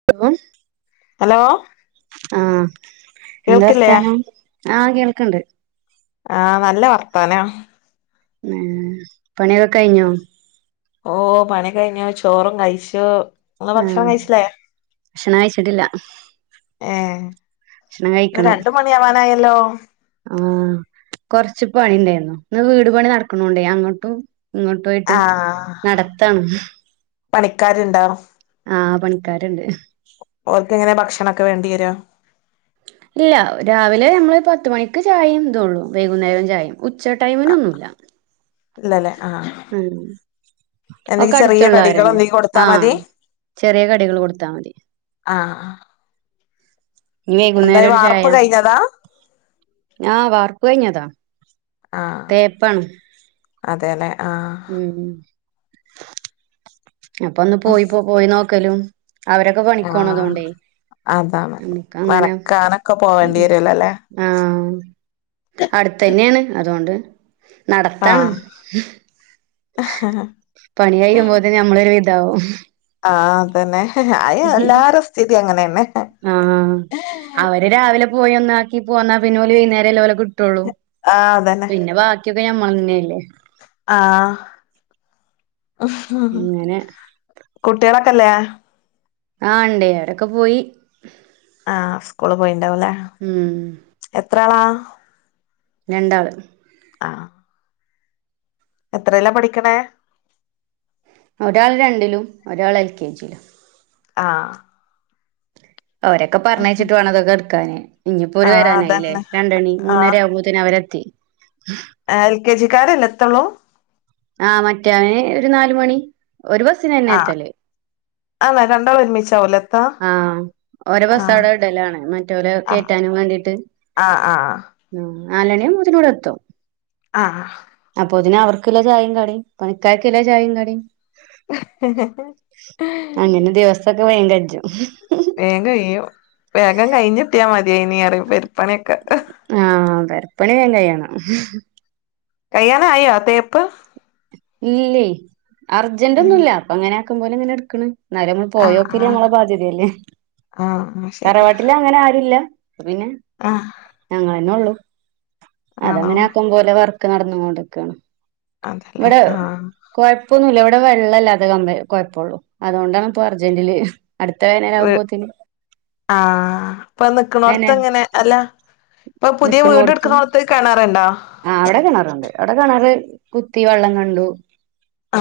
[unintelligible] Hello ആഹ് എന്താ കേൾക്കില്ലേ വർത്താനം ആഹ് കേൾക്കണ്ട് ആഹ് നല്ല വർത്താനം ഉം പണിയൊക്കെ കഴിഞ്ഞോ ഓ പണി കഴിഞ്ഞു ചോറും കഴിച്ചു ങ്ങള് ഭക്ഷണം ആഹ് കഴിച്ചില്ലേ ഭക്ഷണം കഴിച്ചിട്ടില്ല ഏഹ് ഭക്ഷണം ഇന്ന് കഴിക്കണം രണ്ട മണിയവാനായല്ലോ ആഹ് കൊറച്ച് പണിണ്ടായിരുന്നു ഈ വീട് പണി നടക്കണോടായ് അങ്ങോട്ടും ഇങ്ങോട്ടും പോയിട്ട് ആഹ് നടത്താണ് പണിക്കാരുണ്ടോ ആ പണിക്കാരുണ്ട് ഓൾക്കെങ്ങനെ ഭക്ഷണ ഒക്കെ വേണ്ടിരാ ഇല്ല രാവിലെ നമ്മൾ പത്ത് മണിക്ക് ചായ ഇതള്ളൂ വൈകുന്നേരം ചായയും ഉച്ച ടൈമിൻ ഒന്നുമല്ല ഇല്ലല്ലേ ആഹ ഒക്കെ എന്തേങ്കി ചെറിയ കടികൾ അടുത്തുള്ളവരന്നെ ഒക്കെ കൊടുത്താ ആഹ് മതി ചെറിയ കടികൾ കൊടുത്താമതി ആഹ് ആഹ് ഇനി വൈകുന്നേരം ഒരു ചായ വാർപ്പ് കഴിഞ്ഞതാ ആ വാർപ്പ് കഴിഞ്ഞതാ ആ തേപ്പാണ് അതെല്ലേ ആ ഉം അപ്പൊ ഒന്ന് പോയി പോ പോയി നോക്കലും അവരൊക്കെ ആഹ് പണികൊണതോടയ് അതാണ് നനക്കാനൊക്കെ പോവേണ്ടി വരുലലേ ആ അടുന്നെയാണ് അതുകൊണ്ട് നടത്താണ് ആഹ് പണികഴിയുമ്പോത്തിന് നമ്മളൊരു വിതാവും ആഹ അതന്നെ അത് എല്ലാരെ സ്ഥിതി അങ്ങനെ തന്നെ ആഹ അവര് രാവിലെ പോയി ഒന്നാക്കി പോന്നാ പോന്നാൽ വൈകുന്നേരല്ലേ ഓലെ കി കിട്ടുള്ളു ആഹ് പിന്നെ ബാക്കിയൊക്കെ ഞമ്മൾ തന്നെയല്ലേ ആ ഇങ്ങനെ കുട്ടെളൊക്കല്ലേ ആ ഇണ്ടേ അവരൊക്കെ പോയി ആ സ്കൂള് പോയിണ്ടാവുല്ലേ ഉം എത്ര ആളാ രണ്ടാആള് ആ എത്രലാ പഠിക്കണേ ഒരാൾ രണ്ടിലും ഒരാൾ എൽ കെ ജിയിലും ആ ഒരൊക്കെ പറഞ്ഞയച്ചിട്ട് വേണ ഇതോക്കെ എടുക്കാന് ഇഞ്ജ് ഒര് ആഹ് വരാനായില്ലേ അതന്നെ രണ്ടണി മൂന്നര ആഹ് ആവുമ്പോ ആവുമ്പോക്ക് അവരെത്തി എൽ കെ ജിക്കാരല്ല എത്തുള്ളൂ ആഹ മറ്റേന് ഒരു നാല് മണി ഒരു ബസ്സിന് തന്നെ എത്തല് ആ രണ്ടാൾ ഒരുമിചാവുംലെ എത്താ ആഹ് ഓരെ ബസ് ആഹ് അവിടെ ഇടലാണ് മറ്റോരെ കയറ്റാനും മാണ്ടീട്ട് ആ ആ ഉം നാലുണി ആവുമ്പോത്തിന് എത്തും ആഹ് അപ്പൊ ഇതിനെ അവർക്ക് എല്ലാ ചായേം കടീം പണിക്കാർക്കിള്ള ചായേം കടീം തൊക്കെ വേഗം കയ്ജും വേഗം കഴിയും വേഗം കഴിഞ്ഞെത്തിയാമതീയിനിറയും വീട് പണിയൊക്കെ ആഹ് [unintelligible] ചെയ്യണേ കയ്യാനായോ തേപ്പ് ഇല്ലേ അർജന്റൊന്നുല്ല അപ്പൊ അങ്ങനെ ആക്കും പോല അങ്ങനെ എടുക്കണ് [unintelligible] ആഹ് പോയോക്കില്ല് ആഹ് ഞങ്ങളെ ബാധ്യതയല്ലേ ആഹ് ശരിയാ തറവാട്ടില് അങ്ങനെ ആരുല്ല അപ്പൊപിന്നെ ആഹ് ഞങ്ങന്നെ ഉള്ളൂ ആണോ അതങ്ങനെ ആക്കും പോലെ വർ ക്കെ നടന്ന് പോണ്ടങ്ങ് നിക്കാണ് അതല്ലേ ഇവിടെ ആഹ് കൊ ഇപ്പൊന്നുല്ല ഇവിടെ വെള്ളല്ലാതെ ക കുഴപ്പുള്ളൂ അതുകൊണ്ടാണ് ഇപ്പൊ അർജന്റീല് അടുത്തനെ ങ്ങനാവുമ്പോത്തിന് ആഹ് ഇപ്പൊ വേനെ നിക്കണോർത്ത് ഇങ്ങനെ അല്ല ഇപ്പൊ പുതിയ വീട് ട്ക്ക്ന്നോർത്ത് കെണറുണ്ടോ? ആഹ് അവിടെ കിണറുണ്ട് അവിടെ കിണറ് കുത്തി വെള്ളം കണ്ടു.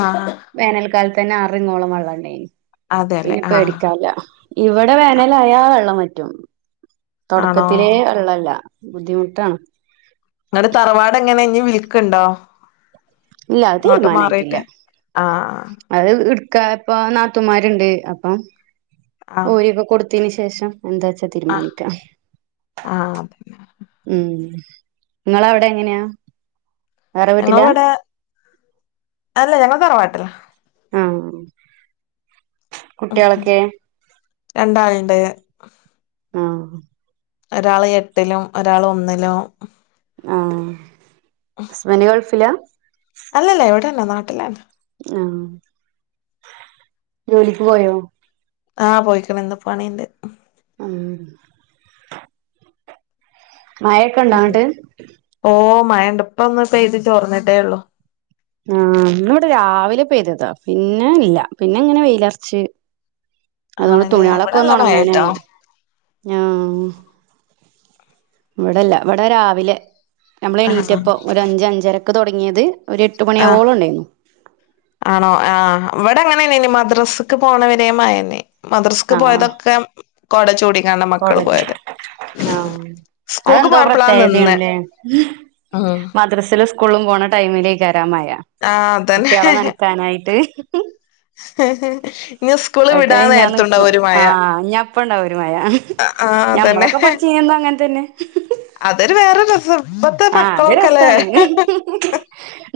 ആഹ് വേനൽക്കാലത്ത് തന്നെ ആറിങ്ങോളം വെള്ളണ്ടേയിന് അതെല്ലേ പിന്നെ ആഹ് പേടികാൻല്ല ഇവിടെ വേനലായ ആഹ് വെള്ളം വറ്റും ആണോ തൊടക്കത്തിലെ വെള്ളല്ല ബുദ്ധിമുട്ടാണ്. നിങ്ങടെ തറവാട് എങ്ങനെ ഇഞ്ഞി വിൽക്ക്ണ്ടോ? ഇല്ല അത് അങ്ങോട്ട് തീരുമാനായിട്ടില്ല മാറിട്ട് ആഹാ അത് ഇട്ക്ക ഇപ്പ നാത്തുമാരുണ്ട് അപ്പം ആഹ് ഓരിക്കൊ കൊടുത്തിന് ശേഷം എന്താച്ചാ ആഹ് തീരുമാനിക്കാം ആഹ് അതന്നെ ഹും ഇങ്ങളവിടെ എങ്ങനെയാ വേറെ വീട്ടിലാ ഞങ്ങളവിടെ അല്ല ഞങ്ങ തറവാട്ടിലാ ആഹാ ഹു ഹും രണ്ടാളിണ്ട് ആഹ് ഒരാള് എട്ടിലും ഒരാള് ഒന്നിലും. ആഹ് ഹസ്ബന്റ് ഗൾഫിലാ? അല്ലല്ല എവിടെന്നെ നാട്ടിലാണ്. ആഹ് ജോലിക്ക് പോയോ? ആഹ് പോയിക്ക്ണ ഇന്ന് പണീണ്ട് ഹും മയൊക്കെണ്ടൊ അങ്ങിട്ട് ഓ മയണ്ട് ഇപ്പ ഒന്ന് പെയ്ത് ചോർന്നിതേ ഉള്ളു ആഹ് ഇന്ന് ഇവടെ രാവിലെ പെയ്തതാ പിന്നെ ഇല്ല പിന്നെ ഇങ്ങനെ വെയിലൊറച്ച് അതുകൊണ്ട് ആണല്ലേ ഇവിടെ തുണികളൊക്കെ ഒന്ന് നല്ല മഴയാട്ടോ ഒണങ്ങാനായി ആഹ് വടെല്ല വടെ രാവിലെ നമ്മള് ആഹ് എണീറ്റപ്പോ ഒരു അഞ്ച് അഞ്ചരക്ക് തുടങ്ങിയത് ഒരു എട്ട് ആഹ് മണിയാവോളം ഉണ്ടായിരുന്നു. ആണോ ആഹ് വടെ ങ്ങനെന്നെനി മദ്രാസക്ക് പോണവരേ മയെന്നേ മദ്രസ്ക്ക് ആഹ് പോയതൊക്കെ കൊട ചൂടിക്കാണ്ട് മക്കള് കോടജും പോയത് ആഹ് അത് സ്കൂൾക്ക് എന്തോ പോയപ്പളാ നിന്നെ പ്രത്യേകതയാണല്ലേ ഉം മദ്രസേല് സ് സ്കൂളും പോണ ടൈമിലേക്കൊരാ മയാ ആഹ് അതന്നെ കുട്ടിളെ നനക്കാനായിട്ട് [unintelligible] അത് കയി വിടാൻ ഞാൻ നേരത്തുണ്ടാവും നിക്കും ഒരു മഴ ആഹ് ഞപ്പണ്ടാവും ഒരു മയ ആഹ് അതന്നെ ഞമ്മളൊക്കെ പഠിച്ച ചെയ്യുപം അങ്ങനെ തന്നെ അതൊരു വേറെ രസം ഇപ്പത്തെ ആഹ് മക്കളൊക്കെല്ലേ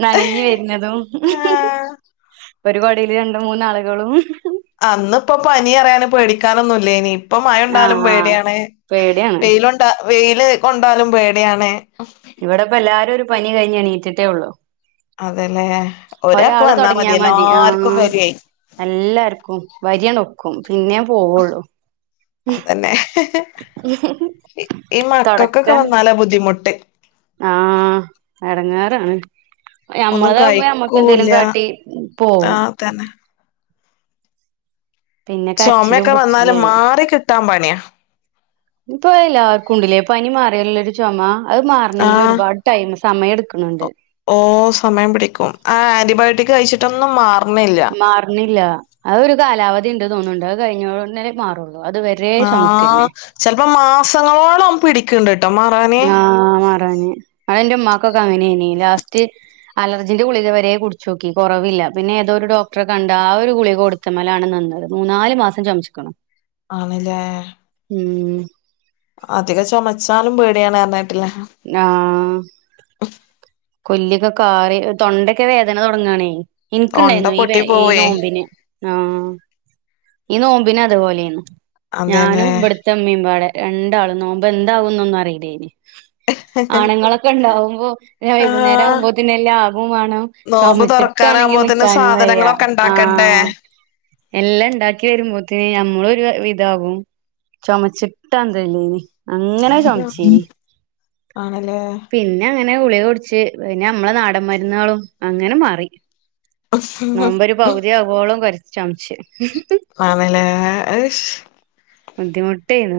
നനഞ്ഞ് വരുന്നതും ഹു ഹും ആഹ് ഒരു കുടേല് രണ്ട് മൂന്നാളുകളുംഹും ഹു അന്ന്പ്പോ പനി അറിയാന് പേടിക്കാനൊന്നുല്ല്യാനി ഇപ്പൊ മഴ കൊണ്ടാലും ആഹ് ആഹ് പേടിയാണ് പേടിയാണ് വെയിലൊണ്ട വെയില് കൊണ്ടാലും പേടിയാണ് ഇവിടെപ്പ എല്ലാരും ഒരു പനി കഴിഞ്ഞ് എണീറ്റിട്ടേ ഉള്ളു. അതെല്ലേ. ഒരാക്ക് വന്നാ തൊടങ്ങിയാ മതി എല്ലാർക്കും ആഹ് വരുവേ എല്ലാർക്കും വരിയണോക്കും പിന്നേ പോവുള്ളു അതന്നെ ഹി ഹെ ഈ മക്കക്കൊക്കെ തൊടക്കം വന്നാലാ ബുദ്ധിമുട്ട് ആഹ് എടങ്ങേറാണ്. ഒന്നും ഞമ്മള് താവുമ്പൊ ഞമ്മക്കെന്തേലും കഴിക്കൂല്ല കാട്ടി പോവും ആഹ് തന്നെ പിന്നെ കരച്ചിലും ചുമയൊക്കെ പുട്ച്ചിലു വന്നാല് ആയി മാറി കിട്ടാൻ പണിയാ ഇപ്പൊ എല്ലാർക്കും ഉണ്ടില്ലേ പനി മാറിയാലുള്ളൊരു ചൊമ അത് മാറണെങ്കിൽ ആഹ് ഒരുപാട് ടൈം സമയം എടുക്കൊണണ്ട് ഓ സമയം പിടിക്കും ആ ആന്റിബയോട്ടിക് കഴിച്ചിട്ടൊന്നും മാറണില്ല മാറണില്ല അത് ഒരു കാലാവധി ഉണ്ട് തോന്നുണ്ട് അത് കഴിഞ്ഞേ ഒന്നരെ മാറുള്ളൂ അത് വെ ആ ചെലപ്പോ മാസങ്ങളോളം പിടിക്കണ്ട് കേട്ടോ മാ ആഹ് മാറാന് അതെന്റെ ഉമ്മാക്കൊക്കെ അങ്ങനെയാന് ലാസ്റ്റ് അലർജിന്റെ ഗുളികെ വരെ കുടിച്ചോക്കി കൊറവില്ല പിന്നെ ഏതോ ഒരു ഡോക്ടറെ കണ്ട് ആ ഒരു ഗുളിക കൊട് ത്ത മേലാണ് നിന്നത് മൂന്നാല് മാസം ചൊമച്ചക്കണു ആണില്ലേ ഉം അധിക ചൊമച്ചാലും പേടിയാണ് എറണാട്ടില്ലേ ആഹ് കൊല്ലിക ഒക്കെ കാറി തൊണ്ടക്ക് വേദന തുടങ്ങുവാണേ തൊണ്ട എനിക്കുണ്ടായിരുന്നു ഈ വെ പൊട്ടി ഈ പോവേ നോമ്പിന് ആഹ് ഈ നോമ്പിന് അതുപോലെയാണ് ഞാനും അതേല്ലേ ഇവിട് ത്തമ്മിയും വേടെ രണ്ടാളും നോമ്പെന്താവുന്നൊന്നും അറിയില്ലേന് ആണുങ്ങളൊക്കെ ഉണ്ടാാവുമ്പോ വൈകുന്നേരം ആഹ് ആകുമ്പോത്തേന് എല്ലാം ആകും വേണം നോമ്പ് ചൊമച്ചിട്ടാണെങ്കി തുറക്കാനാകുമ്പോത്തിന് നിക്കാനും വയ്യ സാധനങ്ങളൊക്കെ ആ ഉണ്ടാക്കണ്ടേ എല്ലാം ഇണ്ടാ ക്കി വരുമ്പോത്തേന് നമ്മളൊരു വിധാവും ചൊമച്ചിട്ടാന്തല്ലീനി അങ്ങനെ ചോമച്ചേനി ആണല്ലേ പിൻ ന്നെ അങ്ങനെ ഗുളിക കുടിച്ച് പിന്നെ നമ്മളെ നാടൻ മരുന്ന്കളും അങ്ങനെ മാറി നോമ്പൊരു പൗതി ആവോളം കൊരച്ച് ചൊമച്ച് ആന്നല്ലേ അഷ് ബുദ്ധിമുട്ടേനു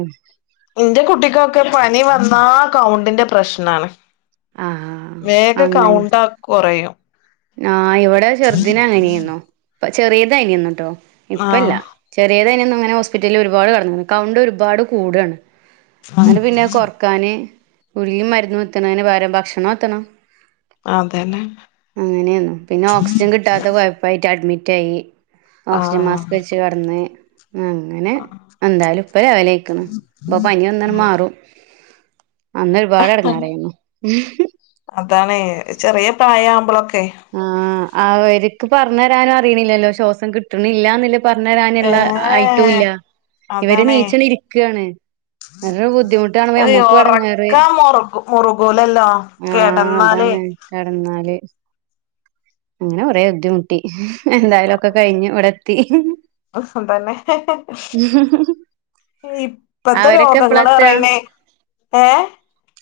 എന്റെ കുട്ടിക്കൊക്കെ പനി വന്നാ കൗണ്ടിന്റെ പ്രശ്നാണ് ആഹ് വേഗ കൗണ്ട കൊറയും ആ ഇവിടെ ചെറുദിനെ അങ്ങനെയാന്നു ഇപ്പ ചെറിയ പനി വന്നിട്ടും ഇപ്പല്ല ആഹ് ചെറിയതാനന്നങ്ങനെ ഹോസ്പിറ്റലിൽ ഒരുപാട് കെടന്നാണ് കൗണ്ട് ഒരുപാട് കൂടാണ് അങ്ങനെ പിന്നെ കൊ ക്കാന് ഗുളികയും മരുന്നും എത്തണേന് പകരം ഭക്ഷണം എത്തണം ആതന്നെ അങ്ങനെയാണു പിന്നെ ഓക്സിജൻ കിട്ടാത്ത കൊഴപ്പായിട്ട് അഡ്മിറ്റായി ഓക്സിജൻ ആഹ് മാസ്ക് വെച്ച് ച്ച് കെടന്ന് അങ്ങനെ എന്താലും ഇപ്പ ലെവലായിക്കണ്‌ ഇപ്പൊ പനിവന്നണ് മാറും അന്ന് ഒരുപാട് എടങ്ങാറായിന്നു അതാണേ ചെറിയ പ്രായ ആവുമ്പോളൊക്കെ ആഹ് അവര്ക്ക് പറഞ്ഞ് തരാനും അറിയണില്ലല്ലോ ശ്വാസം കിട്ടണില്ലാന്നുല്ല പറഞ്ഞ് തരാനുള്ള ആയിട്ടു ഏഹ് ഇല്ല ഇവര് അതാണേ നീച്ചല് ഇരിക്കയാണ് നല്ല ബുദ്ധിമുട്ടാണ് അയ് ഞമ്മക്കും എടങ്ങേറ് ഒറക്കം മുറുകു മുറുകൂലല്ലോ ആ കെടന്നാലേ അതാണ് കെടന്നാല് അങ്ങനെ കൊറേ ബുദ്ധിമുട്ടി എന്തായാലും ഒക്കെ കഴിഞ്ഞു ഇവിടെത്തി ഉഫും തന്നെ ഇപ്പത്തെ അവരൊക്കെ എപ്പളാ രോഗങ്ങളപറിണേ ഏ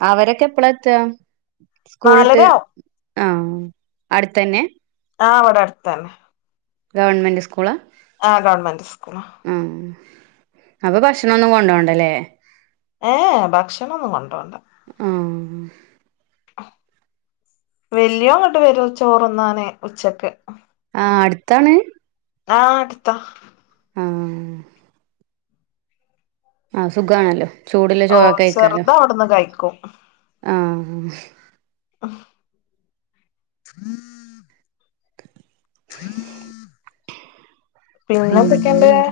അവരൊക്കെപ്പള ത്ത സ്കൂൾട്ട് നാലരാവും ആഹ അട്ത്തു തന്നെ ആഹ് വ്ടട്താണ് ഗവൺമെൻറ് സ്കൂളാ ആ ഗവൺമെന്റ് സ്കൂള ആ അപ്പൊ ഭഷ്ണൊന്നും കൊണ്ടോണ്ടല്ലെ ഏ ഭക്ഷണൊന്നും കൊണ്ടോണ്ട ആഹ് വല്യോങ്ങട്ട് വെരും ചോറ്ന്നാണ് ഉച്ചക്ക് ആ അട്ത്താണ് ആഹ് അട്ത്ത മ്മ്ഹ് ആഹ് സുഖാണല്ലോ ചൂടുള്ള ഓ ചോറൊക്കെ കഴിക്കാലോ ചെറുത് അവിടുന്ന് കഴിക്കും ആഹ് ഉം [inaudible] [inaudible] പിന്നൊന്തൊക്കെണ്ട് പിന്നെന്താ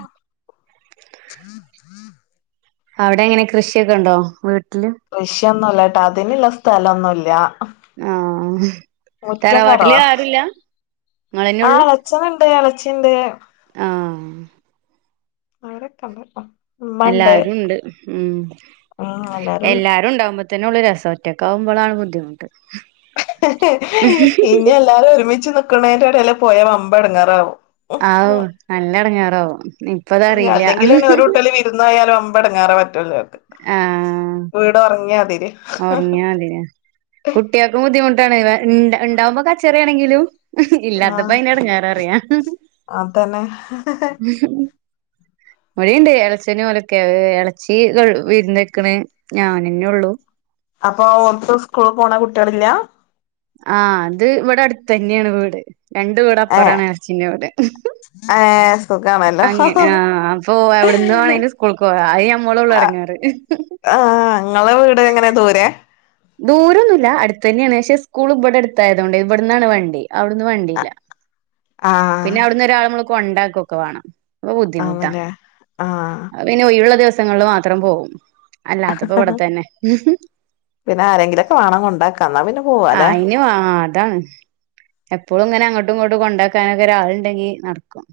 അവിടെങ്ങനെ കൃഷിയൊക്കെണ്ടോ വീട്ടില് കൃഷിയൊന്നുംല്ലട്ടോ അതിന്ള്ള സ്ഥലൊന്നുല്ല ആഹ് മുറ്റം തറവാട്ടില് കുറവാ ആരുല്ല ങ്ങളെന്നൊള്ളൂ എളച്ഛന്ണ്ട് എളച്ചിണ്ട് ആഹ് വേറെ പണി എത്താ എല്ലാരും ണ്ട് ഉം ഉം എല്ലാരും ഉണ്ട് എല്ലാരുണ്ടാവുമ്പോ ത് നൊള്ളു രസം ഒറ്റക്കാവുമ്പളാണ് ബുദ്ധിമുട്ട് ഇഞ്ഞെല്ലാരും ഒരുമിച്ച് ന്ന്ക്ക്ണേന്റെടേല് പോയാ വമ്പേട്ങ്ങേറാവും ആവൂ നല്ലെട്ങ്ങേറാവും അല്ലെങ്കിലെന്നെ ഒരൂട്ടല് വിര്ന്നോയാല് വമ്പേട്ങ്ങേറ മറ്റുള്ളോൽക്ക് ആഹ് വീടൊർങ്യാതിരിയ അതേ കുട്ട്യേക്കു ബുദ്ധിമുട്ടാണ് ഇൺ ഇണ്ടാവുമ്പോ കച്ചറേണെങ്കിലും ആഹ് ഇല്ലാതപ്പയ്ന്റെ എട്ങ്ങേററിയാ അതന്നെ ഇവിടിംണ്ട് എളച്ചന് ഓലൊക്കെ എളച്ചി ഗൾ വിരുന്നൊയ്ക്ക്ണ് ഞാനെന്നൊള്ളു അപ്പൊ ഓക്ക് സ്കൂൾ പോണ കുട്ട്യാളില്ലാ ആഹ് അത്വ്ടെ അടുത്തെതന്യാണ് വീട് രണ്ട് വീടപ്പറാണ് എളച്ചിന്റെ വീട് ഏഹ് ഏഹ് സുഗാണ് അങ്ങനെ ആഹ് അപ്പൊ എവ്ട്ന്ന് വാണെങ്കിലു സ്കൂൾക്കോവ അത് ഞമ്മളോള്ളു എടങ്ങേറ് ആഹ് ങ്ങളെ വീട് എങ്ങനെ ദൂരെ ദൂരൊന്നുല്ല അടുത്തെന്യേണ് പക്ഷെ സ്കൂള് ബെടെ ട്ത്തായതോണ്ടെ വെട്ന്നാണ് വണ്ടി അവ്ട്ന്ന് വണ്ടി ല്ലാ ആഹ് പിന്നവ്ട്ന്നൊരാളെ മ്മള് കൊണ്ടാകൊക്കെ വാണം അപ്പൊ ബുദ്ധിമുട്ട ആണല്ലേ ആഹ് അത് പിന്നെ ഒയ്വ്ള്ള ദിവസങ്ങള് മാത്രം പോകും അല്ലാതപ്പോ വ്ടെത്തെന്നെ പിന്നാരെങ്കിലൊക്കെ വാണം കൊണ്ടാക്കാൻ ന്നാ പിന്നെ ആഹ് പോവാലേ അയിന് വാ താണ് എപ്പൊളും ങ്ങനെ അങട്ടും ങ്ട്ടും കൊണ്ടാക്കാനൊക്കെരാൾണ്ടെങ്കി നട്ക്കും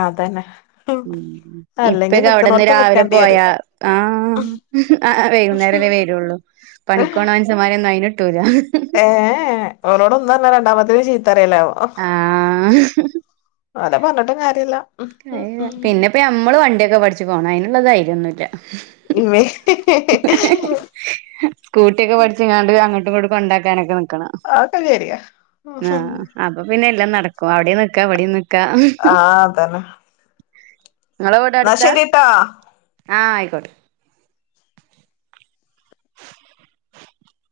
അതന്നെ ഉം അല്ലെങ്കി ഇപ്പെക്കെ അവിട്ന്ന് നിക്കണോടത്ത് രാവിലെ നിക്കേണ്ടി വരും പോയാ ആഹ് ആഹ് ആഹ് വൈകുന്നേരല്ലേ വരൊള്ളൂ പണിക്കോണ മൻസന്മാരെ ന്നും അയ്ന്ട്ടൂല ഏഹ് ഓലോടൊന്നർഞാ രണ്ടാമത്തേന് ചീത്തപറിയലാവും ആഹ് ഓലെ പർഞ്ഞിട്ടും കാര്യല്ല. പിന്നെപ്പൊ ഞമ്മള് വണ്ടിയൊക്കെ പഠിച്ച് പോണം അയ്നുള്ള ദൈര്യൊന്നുല്ല. ഇമ്മേ സ്കൂട്ടിയൊക്കെ പഠിച്ച്കാണ്ട് അങ്ങട്ടുങ്ങട്ടു കൊണ്ടാക്കാനൊക്കെ ന്ന്ക്കണം. അഒക്കെ ശെരിയാ അപ്പ പിന്നെല്ലാം നടക്കും അവ്‌ടിം നിക്ക ഇവിടം നിക്ക. ആഹ് അതന്നെ. ങ്ങളെ വീട് എന്നാ അടുത്താ ശരിട്ടാ ആഹ് അയിക്കോട്ടെ.